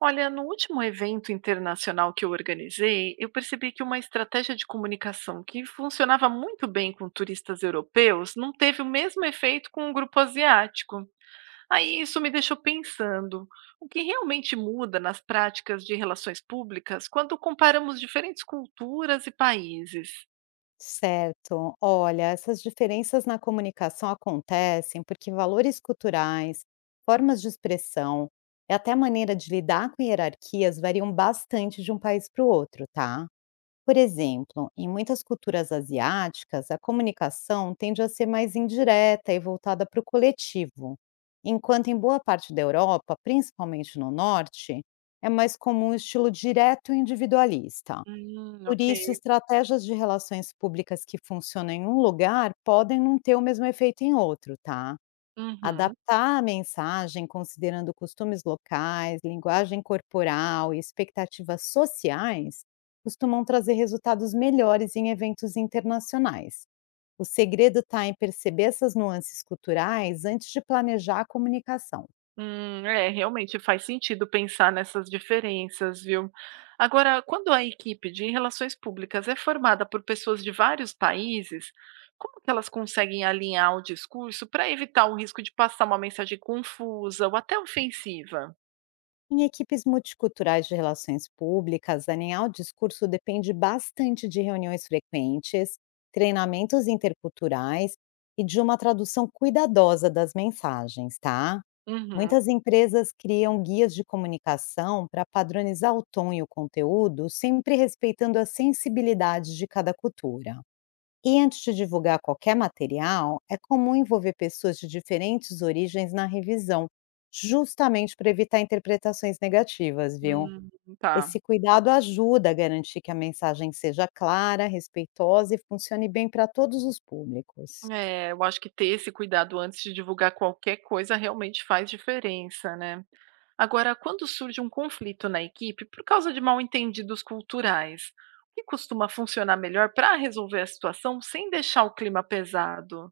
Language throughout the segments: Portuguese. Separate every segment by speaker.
Speaker 1: Olha, no último evento internacional que eu organizei, eu percebi que uma estratégia de comunicação que funcionava muito bem com turistas europeus não teve o mesmo efeito com o grupo asiático. Aí isso me deixou pensando, o que realmente muda nas práticas de relações públicas quando comparamos diferentes culturas e países?
Speaker 2: Certo. Olha, essas diferenças na comunicação acontecem porque valores culturais, formas de expressão e até a maneira de lidar com hierarquias variam bastante de um país para o outro, tá? Por exemplo, em muitas culturas asiáticas, a comunicação tende a ser mais indireta e voltada para o coletivo, enquanto em boa parte da Europa, principalmente no norte, é mais comum o estilo direto e individualista. Por
Speaker 1: Ok.
Speaker 2: isso, estratégias de relações públicas que funcionam em um lugar podem não ter o mesmo efeito em outro, tá?
Speaker 1: Uhum.
Speaker 2: Adaptar a mensagem considerando costumes locais, linguagem corporal e expectativas sociais costumam trazer resultados melhores em eventos internacionais. O segredo está em perceber essas nuances culturais antes de planejar a comunicação.
Speaker 1: É, realmente faz sentido pensar nessas diferenças, viu? Agora, quando a equipe de relações públicas é formada por pessoas de vários países, como que elas conseguem alinhar o discurso para evitar o risco de passar uma mensagem confusa ou até ofensiva?
Speaker 2: Em equipes multiculturais de relações públicas, alinhar o discurso depende bastante de reuniões frequentes, treinamentos interculturais e de uma tradução cuidadosa das mensagens, tá?
Speaker 1: Uhum.
Speaker 2: Muitas empresas criam guias de comunicação para padronizar o tom e o conteúdo, sempre respeitando a sensibilidade de cada cultura. E antes de divulgar qualquer material, é comum envolver pessoas de diferentes origens na revisão, justamente para evitar interpretações negativas, viu?
Speaker 1: Hum, tá.
Speaker 2: Esse cuidado ajuda a garantir que a mensagem seja clara, respeitosa e funcione bem para todos os públicos.
Speaker 1: É, eu acho que ter esse cuidado antes de divulgar qualquer coisa realmente faz diferença, né? Agora, quando surge um conflito na equipe por causa de mal-entendidos culturais, o que costuma funcionar melhor para resolver a situação sem deixar o clima pesado?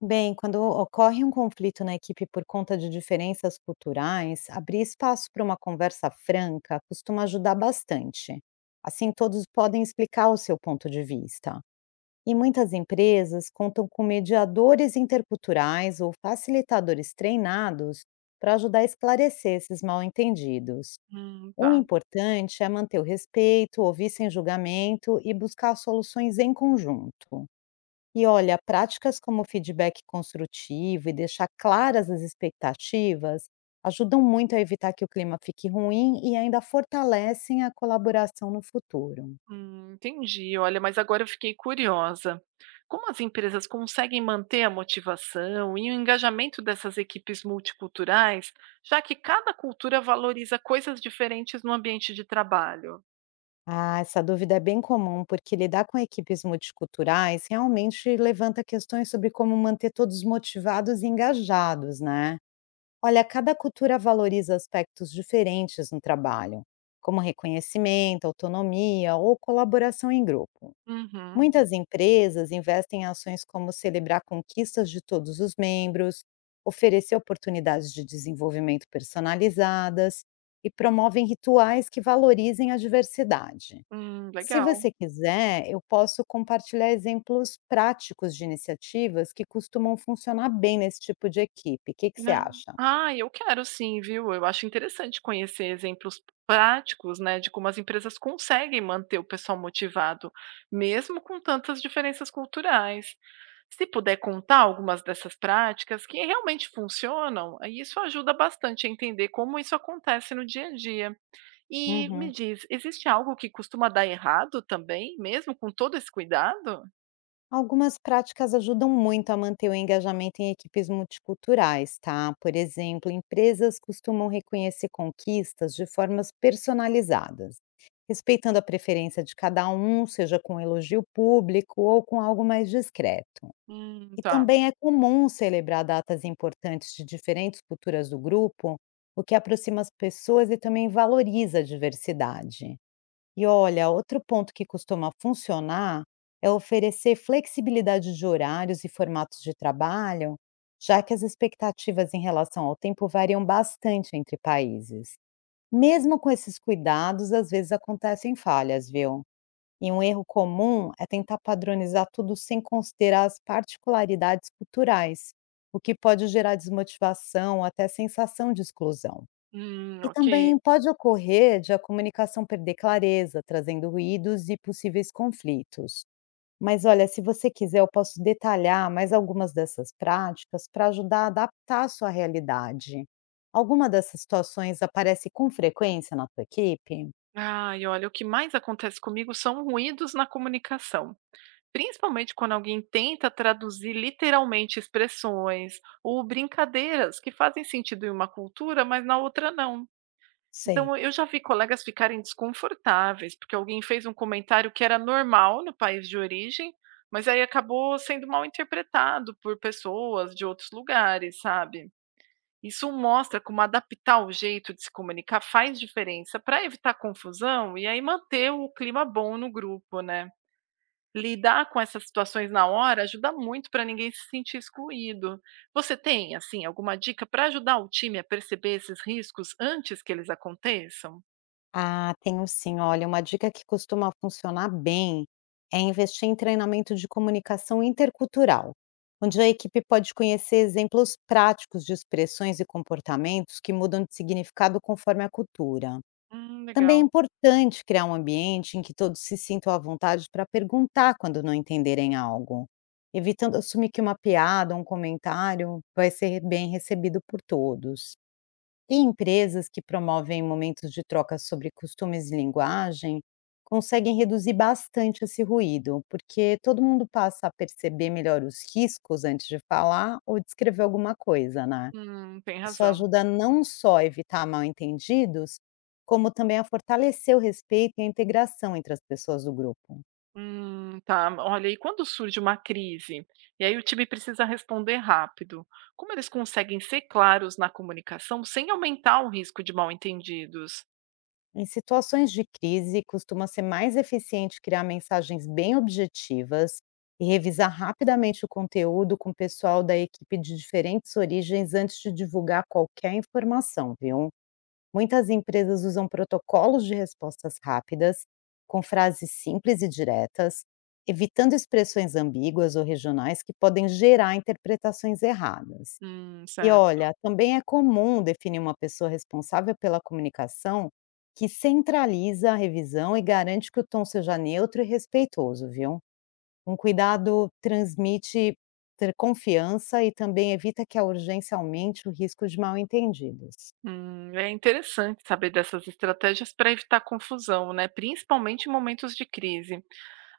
Speaker 2: Bem, quando ocorre um conflito na equipe por conta de diferenças culturais, abrir espaço para uma conversa franca costuma ajudar bastante. Assim, todos podem explicar o seu ponto de vista. E muitas empresas contam com mediadores interculturais ou facilitadores treinados para ajudar a esclarecer esses mal-entendidos. O
Speaker 1: Tá.
Speaker 2: importante é manter o respeito, ouvir sem julgamento e buscar soluções em conjunto. E olha, práticas como feedback construtivo e deixar claras as expectativas ajudam muito a evitar que o clima fique ruim e ainda fortalecem a colaboração no futuro.
Speaker 1: Entendi. Olha, mas agora eu fiquei curiosa. Como as empresas conseguem manter a motivação e o engajamento dessas equipes multiculturais, já que cada cultura valoriza coisas diferentes no ambiente de trabalho?
Speaker 2: Ah, essa dúvida é bem comum, porque lidar com equipes multiculturais realmente levanta questões sobre como manter todos motivados e engajados, né? Olha, cada cultura valoriza aspectos diferentes no trabalho, como reconhecimento, autonomia ou colaboração em grupo.
Speaker 1: Uhum.
Speaker 2: Muitas empresas investem em ações como celebrar conquistas de todos os membros, oferecer oportunidades de desenvolvimento personalizadas e promovem rituais que valorizem a diversidade. Se
Speaker 1: Legal.
Speaker 2: você quiser, eu posso compartilhar exemplos práticos de iniciativas que costumam funcionar bem nesse tipo de equipe. O que que você
Speaker 1: Ah,
Speaker 2: acha?
Speaker 1: ah, eu quero sim, viu. Eu acho interessante conhecer exemplos práticos, né, de como as empresas conseguem manter o pessoal motivado, mesmo com tantas diferenças culturais. Se puder contar algumas dessas práticas que realmente funcionam, aí isso ajuda bastante a entender como isso acontece no dia a dia. E me
Speaker 2: Uhum.
Speaker 1: diz, existe algo que costuma dar errado também, mesmo com todo esse cuidado?
Speaker 2: Algumas práticas ajudam muito a manter o engajamento em equipes multiculturais, tá? Por exemplo, empresas costumam reconhecer conquistas de formas personalizadas, respeitando a preferência de cada um, seja com elogio público ou com algo mais discreto. E
Speaker 1: Tá.
Speaker 2: também é comum celebrar datas importantes de diferentes culturas do grupo, o que aproxima as pessoas e também valoriza a diversidade. E olha, outro ponto que costuma funcionar é oferecer flexibilidade de horários e formatos de trabalho, já que as expectativas em relação ao tempo variam bastante entre países. Mesmo com esses cuidados, às vezes acontecem falhas, viu? E um erro comum é tentar padronizar tudo sem considerar as particularidades culturais, o que pode gerar desmotivação, até sensação de exclusão. E
Speaker 1: Ok.
Speaker 2: também pode ocorrer de a comunicação perder clareza, trazendo ruídos e possíveis conflitos. Mas olha, se você quiser, eu posso detalhar mais algumas dessas práticas para ajudar a adaptar a sua realidade. Alguma dessas situações aparece com frequência na tua equipe?
Speaker 1: Ai, olha, o que mais acontece comigo são ruídos na comunicação, principalmente quando alguém tenta traduzir literalmente expressões ou brincadeiras que fazem sentido em uma cultura, mas na outra não.
Speaker 2: Sei.
Speaker 1: Então, eu já vi colegas ficarem desconfortáveis porque alguém fez um comentário que era normal no país de origem, mas aí acabou sendo mal interpretado por pessoas de outros lugares, sabe? Isso mostra como adaptar o jeito de se comunicar faz diferença para evitar confusão e aí manter o clima bom no grupo, né? Lidar com essas situações na hora ajuda muito para ninguém se sentir excluído. Você tem, assim, alguma dica para ajudar o time a perceber esses riscos antes que eles aconteçam?
Speaker 2: Ah, tenho sim. Olha, uma dica que costuma funcionar bem é investir em treinamento de comunicação intercultural, onde a equipe pode conhecer exemplos práticos de expressões e comportamentos que mudam de significado conforme a cultura. Também é
Speaker 1: Legal.
Speaker 2: importante criar um ambiente em que todos se sintam à vontade para perguntar quando não entenderem algo, evitando assumir que uma piada ou um comentário vai ser bem recebido por todos. E empresas que promovem momentos de troca sobre costumes e linguagem conseguem reduzir bastante esse ruído, porque todo mundo passa a perceber melhor os riscos antes de falar ou de escrever alguma coisa, né?
Speaker 1: Tem
Speaker 2: Isso
Speaker 1: razão.
Speaker 2: ajuda não só a evitar mal-entendidos, como também a fortalecer o respeito e a integração entre as pessoas do grupo.
Speaker 1: Tá. Olha, e quando surge uma crise, e aí o time precisa responder rápido, como eles conseguem ser claros na comunicação sem aumentar o risco de mal-entendidos?
Speaker 2: Em situações de crise, costuma ser mais eficiente criar mensagens bem objetivas e revisar rapidamente o conteúdo com o pessoal da equipe de diferentes origens antes de divulgar qualquer informação, viu? Muitas empresas usam protocolos de respostas rápidas, com frases simples e diretas, evitando expressões ambíguas ou regionais que podem gerar interpretações erradas. E
Speaker 1: Certo.
Speaker 2: olha, também é comum definir uma pessoa responsável pela comunicação que centraliza a revisão e garante que o tom seja neutro e respeitoso, viu? Um cuidado transmite ter confiança e também evita que a urgência aumente o risco de mal-entendidos.
Speaker 1: É interessante saber dessas estratégias para evitar confusão, né? Principalmente em momentos de crise.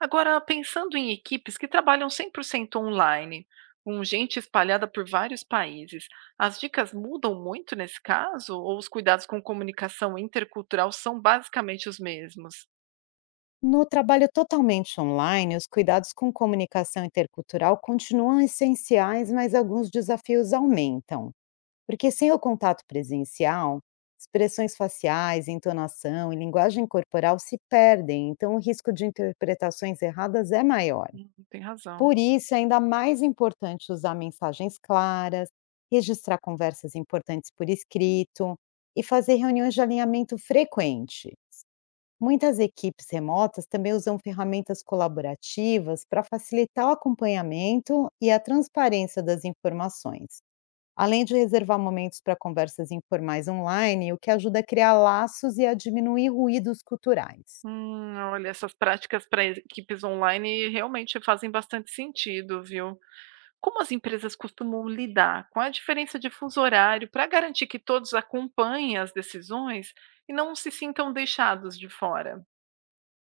Speaker 1: Agora, pensando em equipes que trabalham 100% online, com gente espalhada por vários países, as dicas mudam muito nesse caso? Ou os cuidados com comunicação intercultural são basicamente os mesmos?
Speaker 2: No trabalho totalmente online, os cuidados com comunicação intercultural continuam essenciais, mas alguns desafios aumentam. Porque sem o contato presencial, expressões faciais, entonação e linguagem corporal se perdem, então o risco de interpretações erradas é maior.
Speaker 1: Tem razão.
Speaker 2: Por isso, é ainda mais importante usar mensagens claras, registrar conversas importantes por escrito e fazer reuniões de alinhamento frequente. Muitas equipes remotas também usam ferramentas colaborativas para facilitar o acompanhamento e a transparência das informações. Além de reservar momentos para conversas informais online, o que ajuda a criar laços e a diminuir ruídos culturais.
Speaker 1: Olha, essas práticas para equipes online realmente fazem bastante sentido, viu? Como as empresas costumam lidar com a diferença de fuso horário para garantir que todos acompanhem as decisões e não se sintam deixados de fora?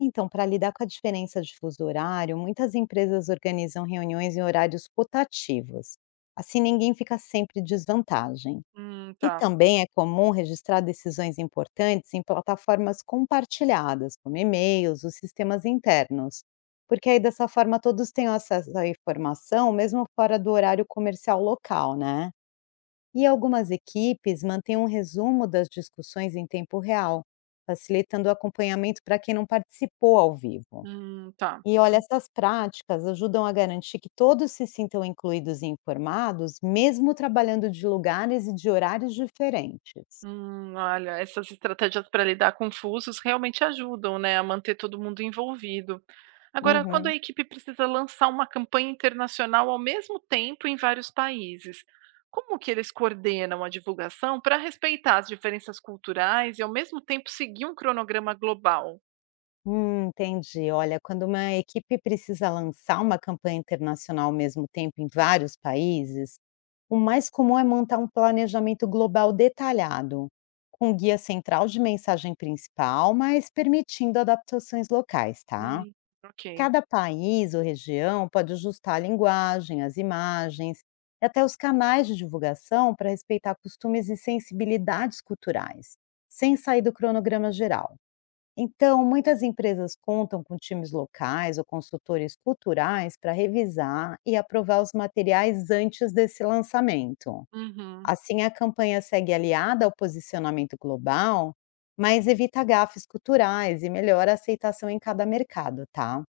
Speaker 2: Então, para lidar com a diferença de fuso horário, muitas empresas organizam reuniões em horários rotativos. Assim, ninguém fica sempre em desvantagem. E
Speaker 1: Tá.
Speaker 2: também é comum registrar decisões importantes em plataformas compartilhadas, como e-mails ou sistemas internos, porque aí dessa forma todos têm acesso à informação, mesmo fora do horário comercial local, né? E algumas equipes mantêm um resumo das discussões em tempo real, facilitando o acompanhamento para quem não participou ao vivo.
Speaker 1: Tá.
Speaker 2: E olha, essas práticas ajudam a garantir que todos se sintam incluídos e informados, mesmo trabalhando de lugares e de horários diferentes.
Speaker 1: Olha, essas estratégias para lidar com fusos realmente ajudam, né, a manter todo mundo envolvido. Agora, quando a
Speaker 2: Uhum.
Speaker 1: equipe precisa lançar uma campanha internacional ao mesmo tempo em vários países, como que eles coordenam a divulgação para respeitar as diferenças culturais e ao mesmo tempo seguir um cronograma global?
Speaker 2: Entendi. Olha, quando uma equipe precisa lançar uma campanha internacional ao mesmo tempo em vários países, o mais comum é montar um planejamento global detalhado, com um guia central de mensagem principal, mas permitindo adaptações locais, tá?
Speaker 1: Hum, ok.
Speaker 2: Cada país ou região pode ajustar a linguagem, as imagens e até os canais de divulgação para respeitar costumes e sensibilidades culturais, sem sair do cronograma geral. Então, muitas empresas contam com times locais ou consultores culturais para revisar e aprovar os materiais antes desse lançamento.
Speaker 1: Uhum,
Speaker 2: Assim, a campanha segue aliada ao posicionamento global, mas evita gafes culturais e melhora a aceitação em cada mercado, tá?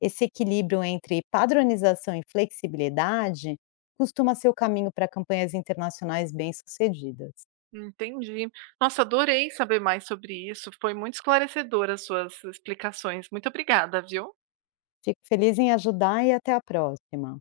Speaker 2: Esse equilíbrio entre padronização e flexibilidade costuma ser o caminho para campanhas internacionais bem-sucedidas.
Speaker 1: entendi. Nossa, adorei saber mais sobre isso. Foi muito esclarecedor as suas explicações. Muito obrigada, viu?
Speaker 2: Fico feliz em ajudar e até a próxima.